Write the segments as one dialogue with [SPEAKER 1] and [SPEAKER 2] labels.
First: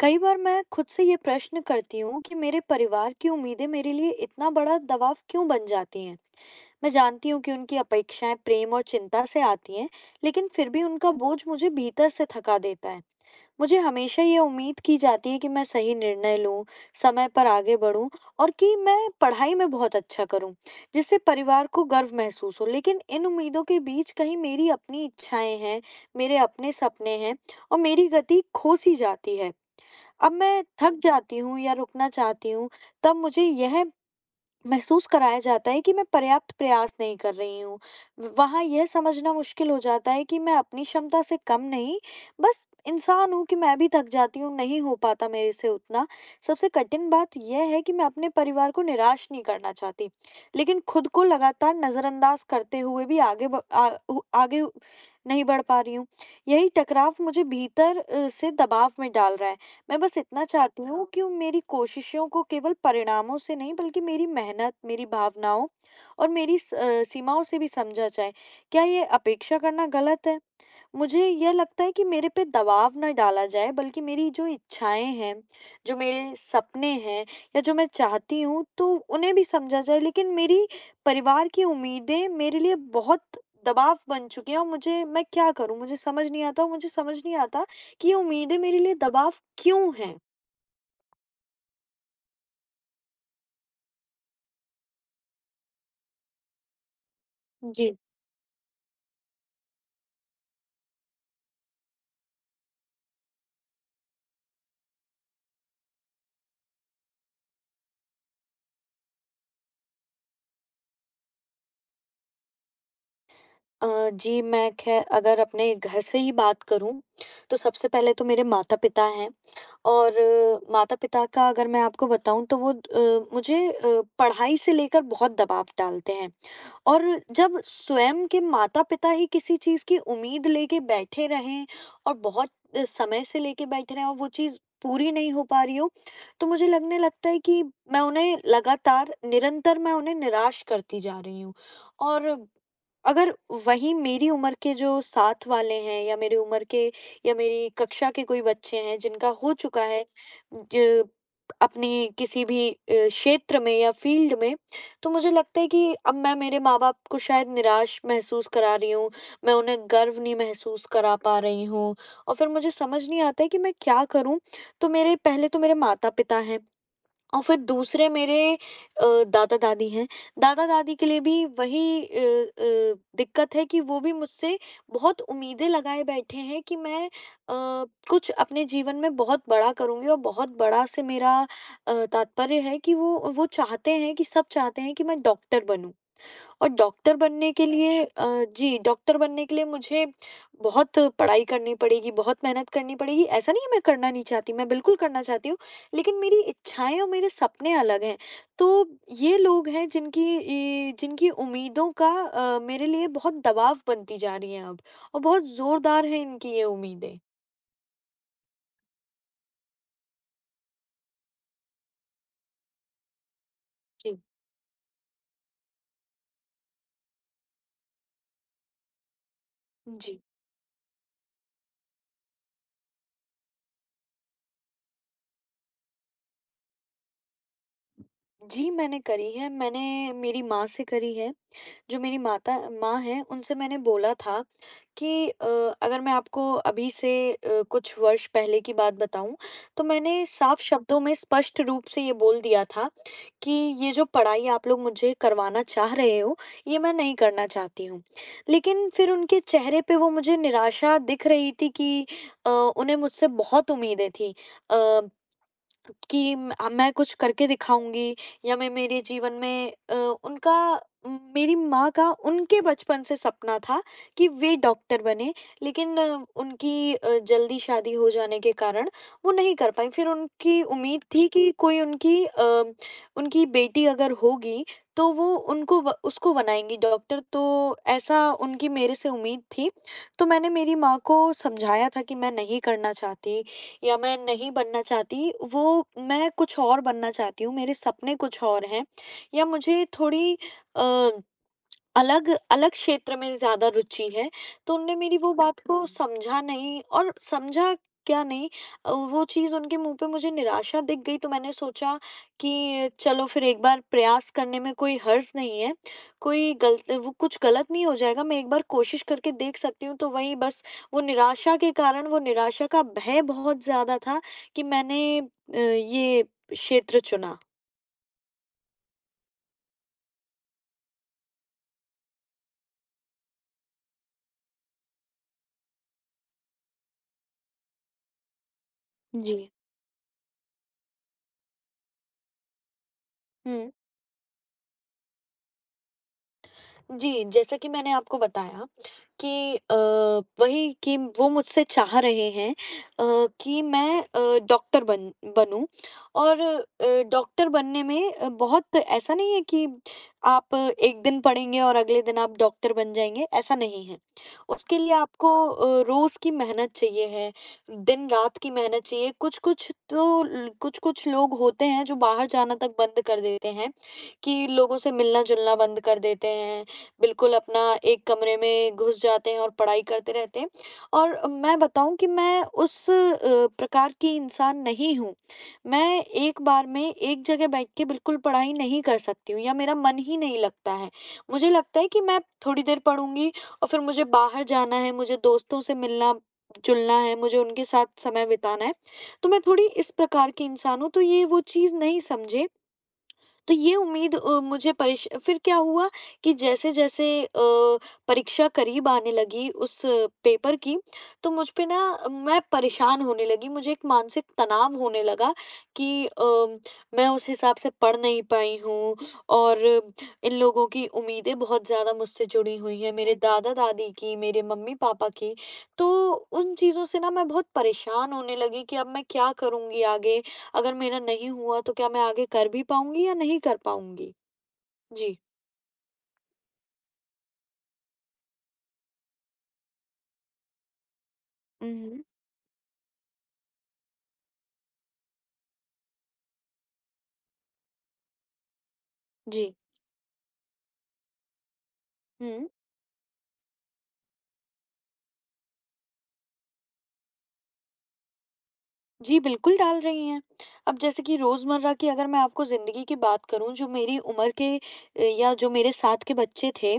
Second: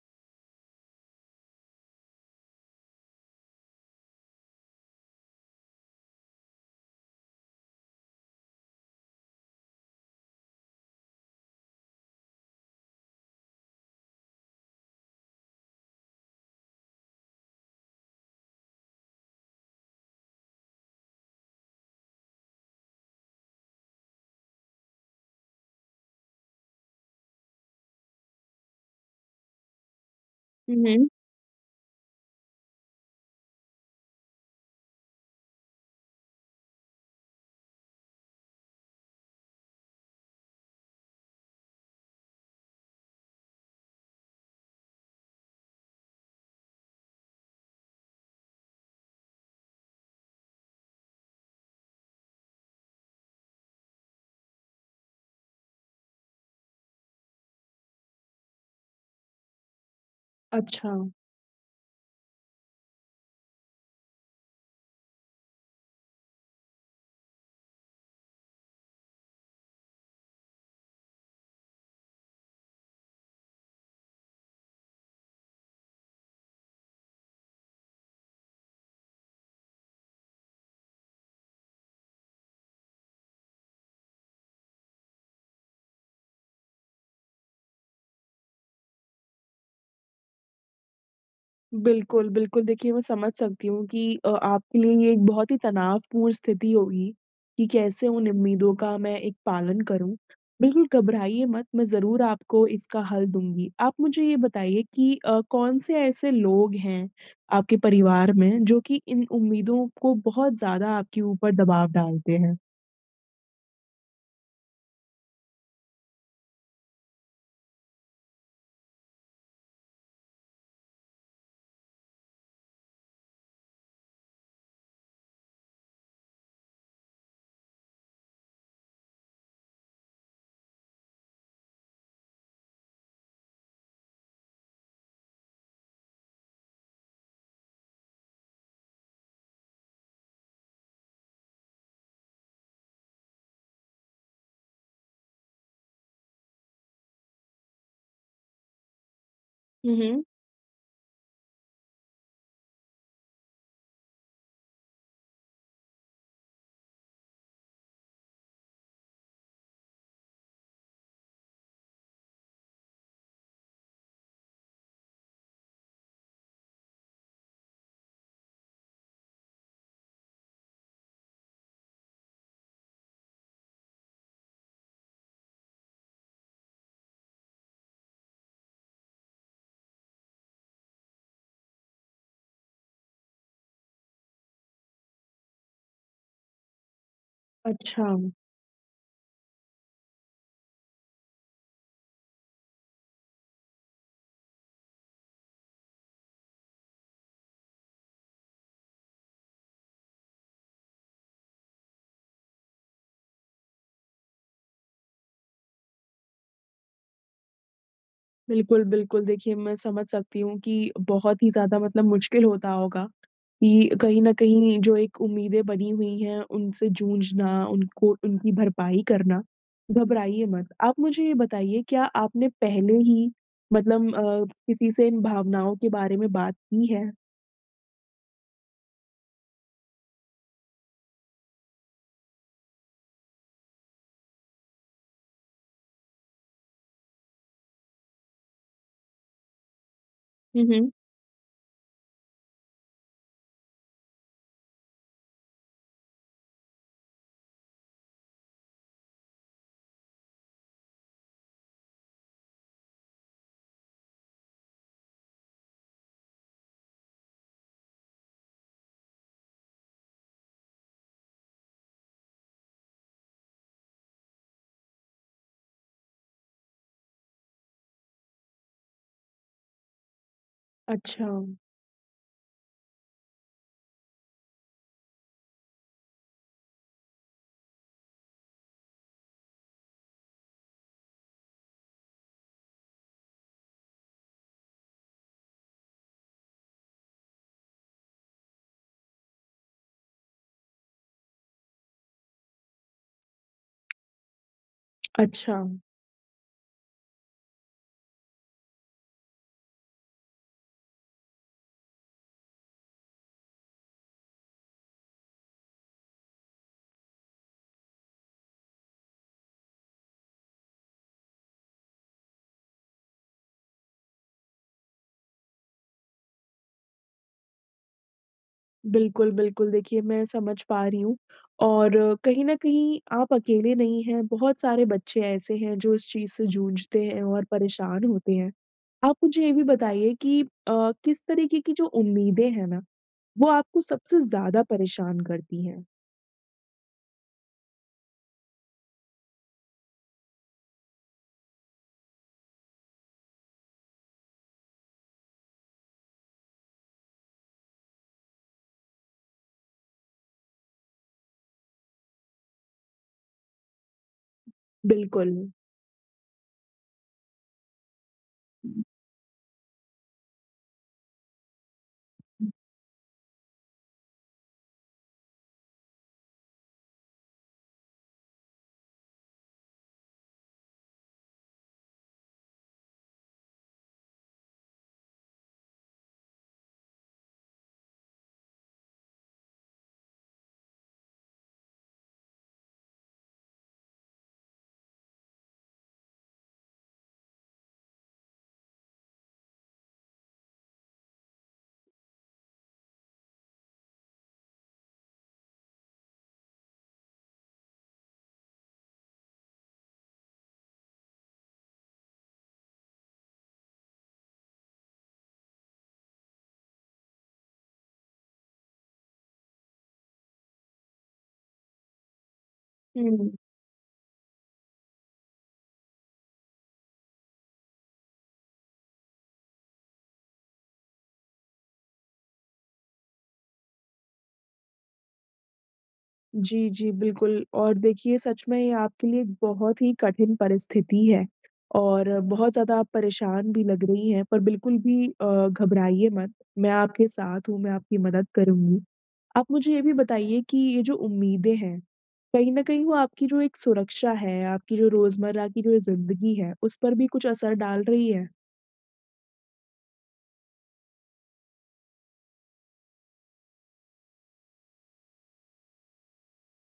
[SPEAKER 1] कई बार मैं खुद से ये प्रश्न करती हूँ कि मेरे परिवार की उम्मीदें मेरे लिए इतना बड़ा दबाव क्यों बन जाती हैं। मैं जानती हूँ कि उनकी अपेक्षाएं प्रेम और चिंता से आती हैं, लेकिन फिर भी उनका बोझ मुझे भीतर से थका देता है। मुझे हमेशा ये उम्मीद की जाती है कि मैं सही निर्णय लूं, समय पर आगे बढ़ूं और कि मैं पढ़ाई में बहुत अच्छा करूं, जिससे परिवार को गर्व महसूस हो। लेकिन इन उम्मीदों के बीच कहीं मेरी अपनी इच्छाएं हैं, मेरे अपने सपने हैं और मेरी गति खो सी जाती है। अब मैं
[SPEAKER 2] हुँ,
[SPEAKER 1] थक
[SPEAKER 2] हुँ।
[SPEAKER 1] जाती हूँ या रुकना चाहती हूँ, तब मुझे यह महसूस कराया जाता है कि मैं पर्याप्त प्रयास नहीं कर रही हूँ। व वहाँ यह समझना मुश्किल हो जाता है कि मैं अपनी क्षमता से कम नहीं, बस इंसान हूँ कि मैं भी थक जाती हूँ, नहीं हो पाता मेरे से उतना। सबसे कठिन बात यह है कि मैं अपने परिवार को निराश नहीं करना चाहती, लेकिन खुद को लगातार नज़रअंदाज करते हुए भी आगे ब आ उ आगे नहीं बढ़ पा रही हूँ। यही टकराव मुझे भीतर से दबाव में डाल रहा है। मैं बस इतना चाहती
[SPEAKER 2] अच्छा,
[SPEAKER 1] हूँ कि उन मेरी कोशिशों को केवल परिणामों से नहीं बल्कि मेरी मेहनत, मेरी भावनाओं और मेरी सीमाओं से भी समझा जाए। क्या ये अपेक्षा करना गलत है? मुझे यह लगता है कि मेरे पे दबाव ना डाला जाए बल्कि मेरी जो इच्छाएं हैं, जो मेरे सपने हैं या जो मैं चाहती हूँ तो उन्हें भी समझा जाए लेकिन मेरी परिवार की उम्मीदें मेरे लिए बहुत दबाव बन चुकी हैं और मुझे मैं क्या करूँ मुझे समझ नहीं आता और मुझे समझ नहीं आता कि ये उम्मीदें मेरे लिए दबाव क्यों हैं।
[SPEAKER 2] बिल्कुल, बिल्कुल देखिए मैं समझ सकती हूँ कि आपके लिए ये एक बहुत ही तनावपूर्ण स्थिति होगी, कि
[SPEAKER 1] जी
[SPEAKER 2] कैसे उन उम्मीदों का मैं एक पालन करूँ। बिल्कुल घबराइए मत, मैं ज़रूर आपको इसका हल दूँगी। आप मुझे ये बताइए कि कौन से ऐसे लोग हैं आपके परिवार में जो कि इन उम्मीदों को बहुत ज़्यादा आपके ऊपर दबाव डालते हैं?
[SPEAKER 1] अ, जी, मैं ख़ैर अगर अपने घर से ही बात करूँ, तो सबसे पहले तो मेरे माता-पिता हैं और माता-पिता का अगर मैं आपको बताऊँ तो वो मुझे पढ़ाई से लेकर बहुत दबाव डालते हैं। और जब स्वयं के माता-पिता ही किसी चीज़ की उम्मीद लेके बैठे रहें और बहुत समय से लेके बैठे रहें और वो चीज़ पूरी नहीं हो पा रही हो, तो मुझे लगने लगता है कि मैं उन्हें लगातार, निरंतर मैं उन्हें निराश करती जा रही हूँ। और अगर वहीं मेरी उम्र के जो साथ वाले हैं या मेरी उम्र के या मेरी कक्षा के कोई बच्चे हैं जिनका हो चुका
[SPEAKER 2] हुँ,
[SPEAKER 1] है
[SPEAKER 2] हुँ।
[SPEAKER 1] ज अपनी किसी भी क्षेत्र में या फ़ील्ड में तो मुझे लगता है कि अब मैं मेरे माँ-बाप को शायद निराश महसूस करा रही हूँ, मैं उन्हें गर्व नहीं महसूस करा पा रही हूँ और फिर मुझे समझ नहीं आता है कि मैं क्या करूँ? तो मेरे पहले तो मेरे माता-पिता हैं, और फिर दूसरे मेरे दादा-दादी हैं। दादा-दादी के लिए भी वही दिक्कत है कि वो भी मुझसे बहुत उम्मीदें लगाए बैठे हैं कि मैं अ, कुछ अपने जीवन में बहुत बड़ा करूँगी और बहुत बड़ा से मेरा तात्पर्य है कि वो चाहते हैं कि सब चाहते हैं कि मैं डॉक्टर बनूँ। और
[SPEAKER 2] अच्छा।
[SPEAKER 1] डॉक्टर बनने के लिए मुझे बहुत पढ़ाई करनी पड़ेगी, बहुत मेहनत करनी पड़ेगी। ऐसा नहीं है मैं करना नहीं चाहती, मैं बिल्कुल करना चाहती हूँ, लेकिन मेरी इच्छाएँ और मेरे सपने अलग हैं। तो ये लोग हैं जिनकी उम्मीदों का मेरे लिए बहुत दबाव बनती जा रही है अब और बहुत ज़ोरदार हैं इनकी ये उम्मीदें।
[SPEAKER 2] बिल्कुल, बिल्कुल। देखिए, मैं समझ सकती हूँ कि बहुत ही ज़्यादा मतलब मुश्किल होता होगा कि
[SPEAKER 1] जी,
[SPEAKER 2] कहीं न कहीं जो एक उम्मीदें बनी हुई हैं, उनसे जूझना, उनको उनकी भरपाई करना।
[SPEAKER 1] जी।
[SPEAKER 2] घबराइए मत। आप मुझे ये बताइए, क्या आपने पहले ही मतलब किसी से इन भावनाओं के बारे में बात की है?
[SPEAKER 1] जी, मैंने करी है, मैंने मेरी माँ से करी है, जो मेरी माता माँ हैं, उनसे मैंने बोला था कि अगर मैं आपको अभी से कुछ वर्ष पहले की बात बताऊँ, तो मैंने साफ
[SPEAKER 2] हुँ, हुँ।
[SPEAKER 1] शब्दों में स्पष्ट रूप से ये बोल दिया था कि ये जो पढ़ाई आप लोग मुझे करवाना चाह रहे हो, ये मैं नहीं करना चाहती हूँ। लेकिन फिर उनके चेहरे पे वो मुझे निराशा दिख रही थी कि उन्हें मुझसे बहुत उम्मीदें थी। अ, मैं कुछ करके दिखाऊँगी या मैं मेरे जीवन में उनका मेरी माँ का उनके बचपन से सपना था कि वे डॉक्टर बने, लेकिन उनकी जल्दी शादी हो जाने के कारण वो नहीं कर पाईं। फिर उनकी उम्मीद
[SPEAKER 2] अच्छा,
[SPEAKER 1] थी कि कोई उनकी बेटी अगर होगी, तो वो उनको ब उसको बनाएँगी डॉक्टर, तो ऐसा उनकी मेरे से उम्मीद थी। तो मैंने मेरी माँ को समझाया था कि मैं नहीं करना चाहती या मैं नहीं बनना चाहती, वो मैं कुछ और बनना चाहती हूँ, मेरे सपने कुछ और हैं या मुझे थोड़ी अ अलग अलग क्षेत्र में ज़्यादा रुचि है, तो उनने मेरी वो
[SPEAKER 2] अच्छा।
[SPEAKER 1] बात को समझा नहीं और समझा क्या नहीं अ, वो चीज़ उनके मुँह पे मुझे निराशा दिख गई तो मैंने सोचा कि चलो फिर एक बार प्रयास करने में कोई हर्ज़ नहीं है, कोई गलत वो कुछ गलत नहीं हो जाएगा, मैं एक बार कोशिश करके देख सकती हूँ, तो वही बस वो निराशा का भय बहुत ज़्यादा था कि मैंने ये क्षेत्र चुना।
[SPEAKER 2] बिल्कुल, बिल्कुल। देखिए, मैं समझ पा रही हूँ और कहीं न कहीं आप अकेले नहीं हैं, बहुत सारे बच्चे ऐसे हैं जो इस चीज़ से जूझते हैं और परेशान होते हैं। आप
[SPEAKER 1] जी।
[SPEAKER 2] मुझे ये भी बताइए कि किस तरीके की जो उम्मीदें हैं ना, वो
[SPEAKER 1] हुँ।
[SPEAKER 2] आपको सबसे ज़्यादा परेशान करती हैं?
[SPEAKER 1] जी, जैसा कि मैंने आपको बताया कि वही कि वो मुझसे चाह रहे हैं कि मैं डॉक्टर बन बनूँ और डॉक्टर बनने में बहुत ऐसा नहीं है कि आप एक दिन पढ़ेंगे और अगले दिन आप डॉक्टर बन जाएँगे, ऐसा नहीं है। उसके लिए आपको
[SPEAKER 2] बिल्कुल।
[SPEAKER 1] रोज़ की मेहनत चाहिए है, दिन-रात की मेहनत चाहिए। कुछ-कुछ तो ल कुछ-कुछ लोग होते हैं जो बाहर जाना तक बंद कर देते हैं, कि लोगों से मिलना-जुलना बंद कर देते हैं बिल्कुल अपना एक कमरे में घुस जाते हैं और पढ़ाई करते रहते हैं। और मैं बताऊँ कि मैं प्रकार की इंसान नहीं हूँ। मैं एक बार में एक जगह बैठ के बिल्कुल पढ़ाई नहीं कर सकती हूँ या मेरा मन ही नहीं लगता है। मुझे लगता है कि मैं थोड़ी देर पढ़ूँगी और फिर मुझे बाहर जाना है, मुझे दोस्तों से मिलना-जुलना है, मुझे उनके साथ समय बिताना है। तो मैं थोड़ी इस प्रकार की इंसान हूँ, तो ये वो चीज़ नहीं समझें तो ये उम्मीद अ, मुझे परिश फिर क्या हुआ कि जैसे-जैसे परीक्षा करीब आने लगी उस पेपर की, तो मुझ पे ना अ, मैं परेशान होने लगी, मुझे एक मानसिक तनाव होने लगा कि मैं उस हिसाब से पढ़ नहीं पाई हूँ और इन लोगों की उम्मीदें बहुत ज़्यादा मुझसे जुड़ी हुई हैं, मेरे
[SPEAKER 2] हुँ।
[SPEAKER 1] दादा-दादी की, मेरे मम्मी-पापा की। तो उन चीज़ों से ना मैं बहुत परेशान होने लगी कि अब मैं क्या करूँगी आगे? अगर मेरा नहीं हुआ तो क्या मैं आगे कर भी पाऊँगी या नहीं कर पाऊँगी? जी।
[SPEAKER 2] जी, जी, बिल्कुल और देखिए सच में ये आपके लिए एक बहुत ही कठिन परिस्थिति है
[SPEAKER 1] हुँ, हुँ।
[SPEAKER 2] और बहुत ज़्यादा आप परेशान भी लग रही हैं, पर बिल्कुल भी घबराइए मत। मैं आपके साथ हूँ, मैं आपकी मदद करूँगी।
[SPEAKER 1] जी।
[SPEAKER 2] आप मुझे ये भी बताइए कि ये जो उम्मीदें हैं,
[SPEAKER 1] हुँ।
[SPEAKER 2] कहीं न कहीं वो आपकी जो एक सुरक्षा है, आपकी जो रोज़मर्रा की जो ज़िंदगी है, उस पर भी कुछ असर डाल रही है?
[SPEAKER 1] जी, बिल्कुल डाल रही हैं। अब जैसे कि रोज़मर्रा की अगर मैं आपको ज़िंदगी की बात करूँ जो मेरी उम्र के या जो मेरे साथ के बच्चे थे,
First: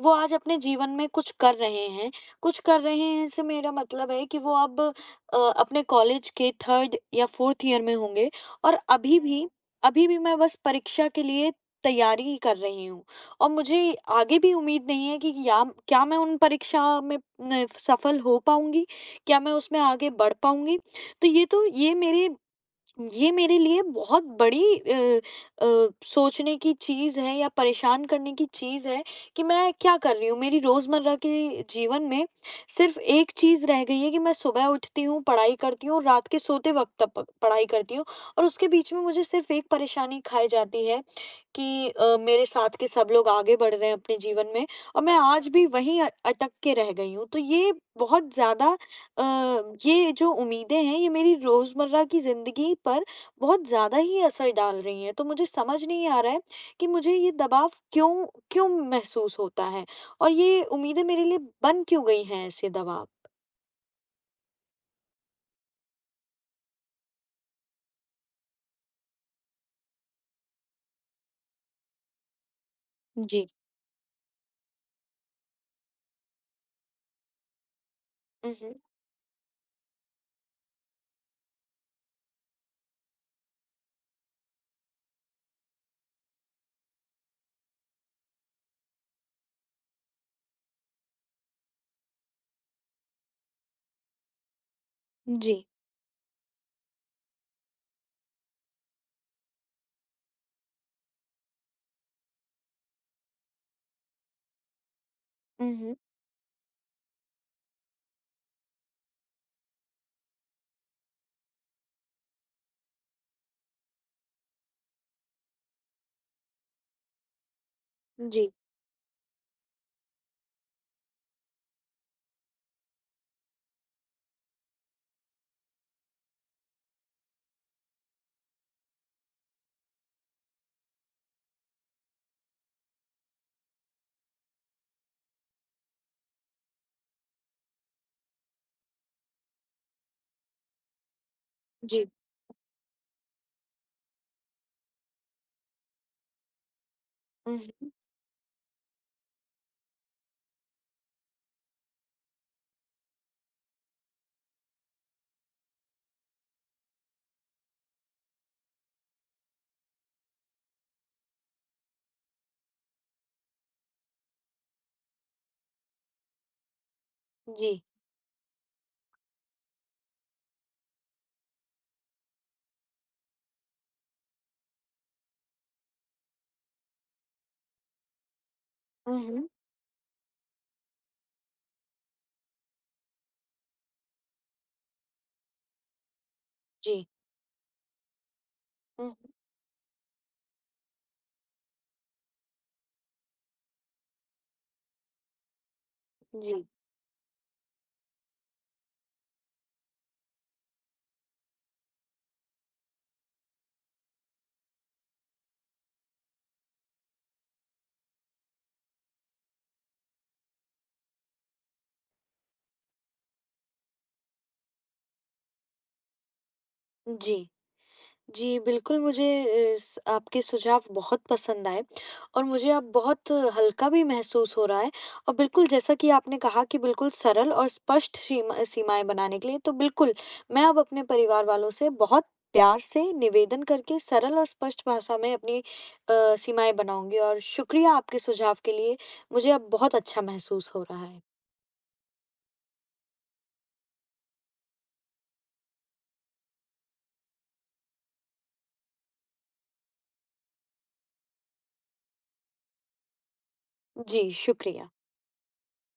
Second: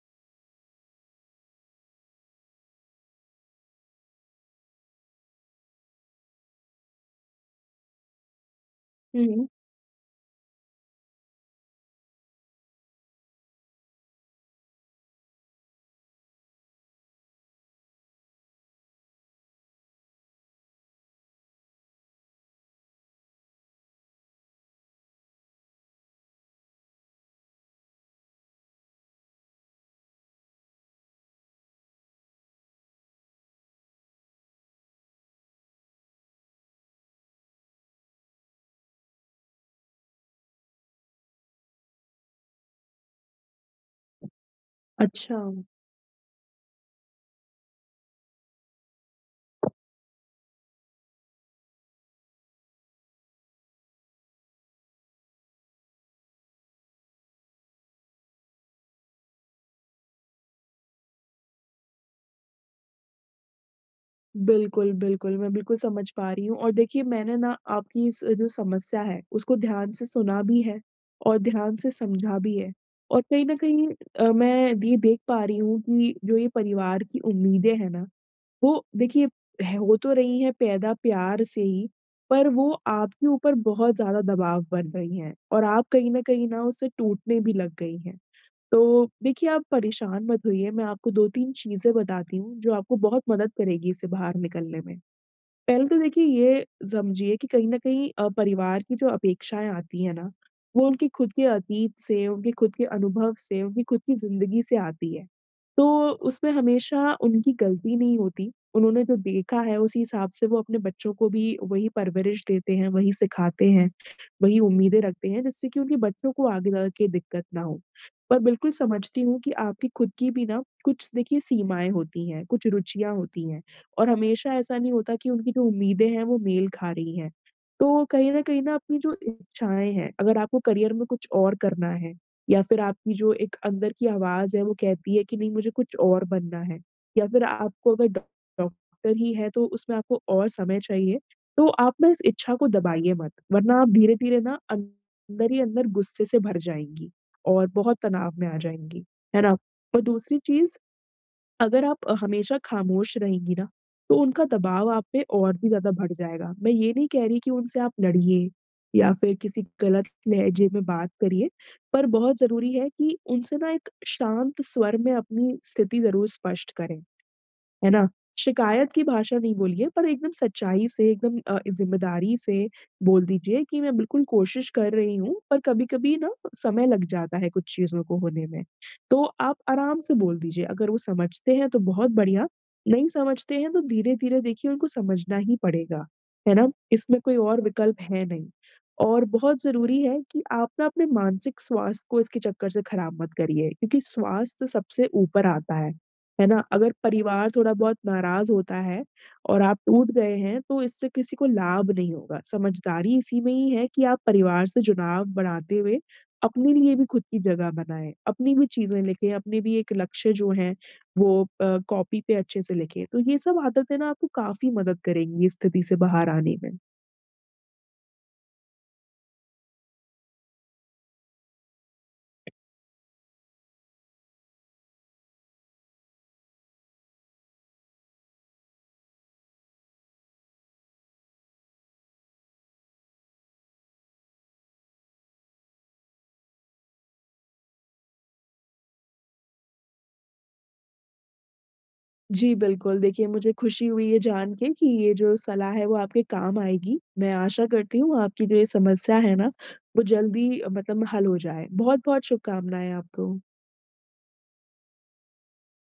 [SPEAKER 1] वो आज अपने जीवन में कुछ कर रहे हैं। कुछ कर रहे हैं से मेरा मतलब है कि वो अब अपने कॉलेज के 3rd या 4th ईयर में होंगे और
[SPEAKER 2] हुँ।
[SPEAKER 1] अभी भी मैं बस परीक्षा के लिए तैयारी ही कर रही हूँ और मुझे आगे भी उम्मीद नहीं है कि या क्या मैं उन परीक्षा में न सफल हो पाऊँगी? क्या मैं उसमें आगे बढ़ पाऊँगी? तो ये तो ये मेरे ये मेरे लिए बहुत बड़ी सोचने की चीज़ है या परेशान करने की चीज़ है कि मैं क्या कर रही हूँ। मेरी रोज़मर्रा के जीवन में सिर्फ़ एक चीज़ रह गई है कि मैं सुबह उठती हूँ, पढ़ाई करती हूँ और रात के सोते वक़्त तक प पढ़ाई करती हूँ और उसके बीच में मुझे सिर्फ़ एक परेशानी खाए जाती है। कि मेरे साथ के सब लोग आगे बढ़ रहे हैं अपने जीवन में और मैं
[SPEAKER 2] अच्छा।
[SPEAKER 1] आज भी वहीं अटक के रह गई हूँ। तो ये बहुत ज़्यादा अ, ये जो उम्मीदें हैं ये मेरी रोज़मर्रा की ज़िंदगी पर बहुत ज़्यादा ही असर डाल रही हैं। तो मुझे समझ नहीं आ रहा है कि मुझे ये दबाव क्यों क्यों महसूस होता है और ये उम्मीदें मेरे लिए बन क्यों गई हैं ऐसे दबाव?
[SPEAKER 2] बिल्कुल, बिल्कुल। मैं बिल्कुल समझ पा रही हूँ और देखिए मैंने ना आपकी इस जो समस्या है उसको ध्यान से सुना भी है और ध्यान से समझा भी है। और कहीं
[SPEAKER 1] जी।
[SPEAKER 2] न कहीं मैं ये देख पा रही हूँ कि जो ये परिवार की उम्मीदें हैं ना,
[SPEAKER 1] उहुँ।
[SPEAKER 2] वो देखिए है हो तो रही हैं पैदा प्यार से ही, पर वो आपके ऊपर बहुत ज़्यादा दबाव बन रही हैं और आप कहीं न कहीं ना उससे टूटने भी लग गई हैं। तो देखिए, आप परेशान मत होइए, मैं आपको 2-3 चीज़ें बताती हूँ, जो आपको बहुत मदद करेगी इससे बाहर निकलने में।
[SPEAKER 1] जी।
[SPEAKER 2] पहले तो देखिए ये समझिए कि कहीं न कहीं परिवार की जो अपेक्षाएँ आती हैं ना, वो उनके खुद के अतीत से, उनके खुद के अनुभव से, उनकी खुद की ज़िंदगी से आती है।
[SPEAKER 1] उहुँ।
[SPEAKER 2] तो उसमें हमेशा उनकी गलती नहीं होती। उन्होंने जो देखा है उसी हिसाब से वो अपने बच्चों को भी वही परवरिश देते हैं, वही सिखाते हैं, वही उम्मीदें रखते हैं जिससे कि उनके बच्चों को आगे जा के दिक्कत ना हो। पर
[SPEAKER 1] जी,
[SPEAKER 2] बिल्कुल समझती हूँ कि आपकी खुद की भी ना कुछ देखिए सीमाएँ होती हैं, कुछ रुचियाँ होती हैं। और हमेशा ऐसा नहीं होता कि उनकी जो उम्मीदें हैं वो मेल खा रही हैं। तो कहीं न कहीं ना अपनी जो इच्छाएँ हैं, अगर आपको करियर में कुछ और करना है या फिर आपकी जो एक अंदर की आवाज़ है वो कहती है कि नहीं मुझे कुछ और बनना है या फिर आपको अगर डॉ डॉक्टर ही है तो उसमें आपको और समय चाहिए, तो आप
[SPEAKER 1] जी।
[SPEAKER 2] ना इस इच्छा को दबाइए मत, वरना आप धीरे-धीरे ना अंदर ही अंदर गुस्से से भर जाएँगी और
[SPEAKER 1] उहुँ।
[SPEAKER 2] बहुत तनाव में आ जाएँगी, है ना? और दूसरी चीज़ अगर आप हमेशा खामोश रहेंगी ना, तो उनका दबाव आप पे और भी ज़्यादा बढ़ जाएगा। मैं ये नहीं कह रही कि उनसे आप लड़िए या फिर किसी गलत लहजे में बात करिए, पर बहुत ज़रूरी है कि उनसे ना एक शांत स्वर में अपनी स्थिति ज़रूर स्पष्ट करें।
[SPEAKER 1] जी।
[SPEAKER 2] है ना? शिकायत की भाषा नहीं बोलिए पर एकदम सच्चाई से एकदम ज़िम्मेदारी से बोल दीजिए कि मैं बिल्कुल कोशिश कर रही हूँ, पर कभी-कभी ना समय लग जाता है कुछ चीज़ों को होने में। तो
[SPEAKER 1] उहुँ।
[SPEAKER 2] आप आराम से बोल दीजिए, अगर वो समझते हैं तो बहुत बढ़िया, नहीं समझते हैं तो धीरे-धीरे देखिए उनको समझना ही पड़ेगा, है ना?
[SPEAKER 1] जी।
[SPEAKER 2] इसमें कोई और विकल्प है नहीं। और
[SPEAKER 1] उहुँ।
[SPEAKER 2] बहुत ज़रूरी है कि आप ना अपने मानसिक स्वास्थ्य को इसके चक्कर से खराब मत करिए, क्योंकि स्वास्थ्य सबसे ऊपर आता है। है ना?
[SPEAKER 1] जी।
[SPEAKER 2] अगर परिवार थोड़ा-बहुत नाराज़ होता है और आप टूट गए हैं, तो इससे किसी को लाभ नहीं होगा। समझदारी इसी में ही है कि आप परिवार से जुड़ाव बढ़ाते हुए अपने लिए भी खुद की जगह बनाएँ। अपनी भी चीज़ें लिखें, अपने भी एक लक्ष्य जो हैं वो कॉपी पे अच्छे से लिखें। तो ये सब आदतें ना आपको काफ़ी मदद करेंगी इस स्थिति से बाहर आने में।
[SPEAKER 1] जी। जी, बिल्कुल मुझे इस आपके सुझाव बहुत पसंद आए और मुझे अब बहुत हल्का भी महसूस हो रहा है और बिल्कुल जैसा कि आपने कहा कि बिल्कुल सरल और स्पष्ट सीमाएँ बनाने के लिए, तो बिल्कुल मैं अब अपने परिवार वालों से बहुत प्यार से निवेदन करके सरल और स्पष्ट भाषा में अपनी सीमाएँ बनाऊँगी और शुक्रिया आपके सुझाव के लिए, मुझे अब बहुत अच्छा महसूस हो रहा है।
[SPEAKER 2] जी, बिल्कुल। देखिए, मुझे खुशी हुई ये जान के कि ये जो सलाह है वो आपके काम आएगी। मैं आशा करती हूँ आपकी जो ये समस्या है ना, वो जल्दी मतलब हल हो जाए। बहुत-बहुत शुभकामनाएँ आपको।
[SPEAKER 1] जी, शुक्रिया।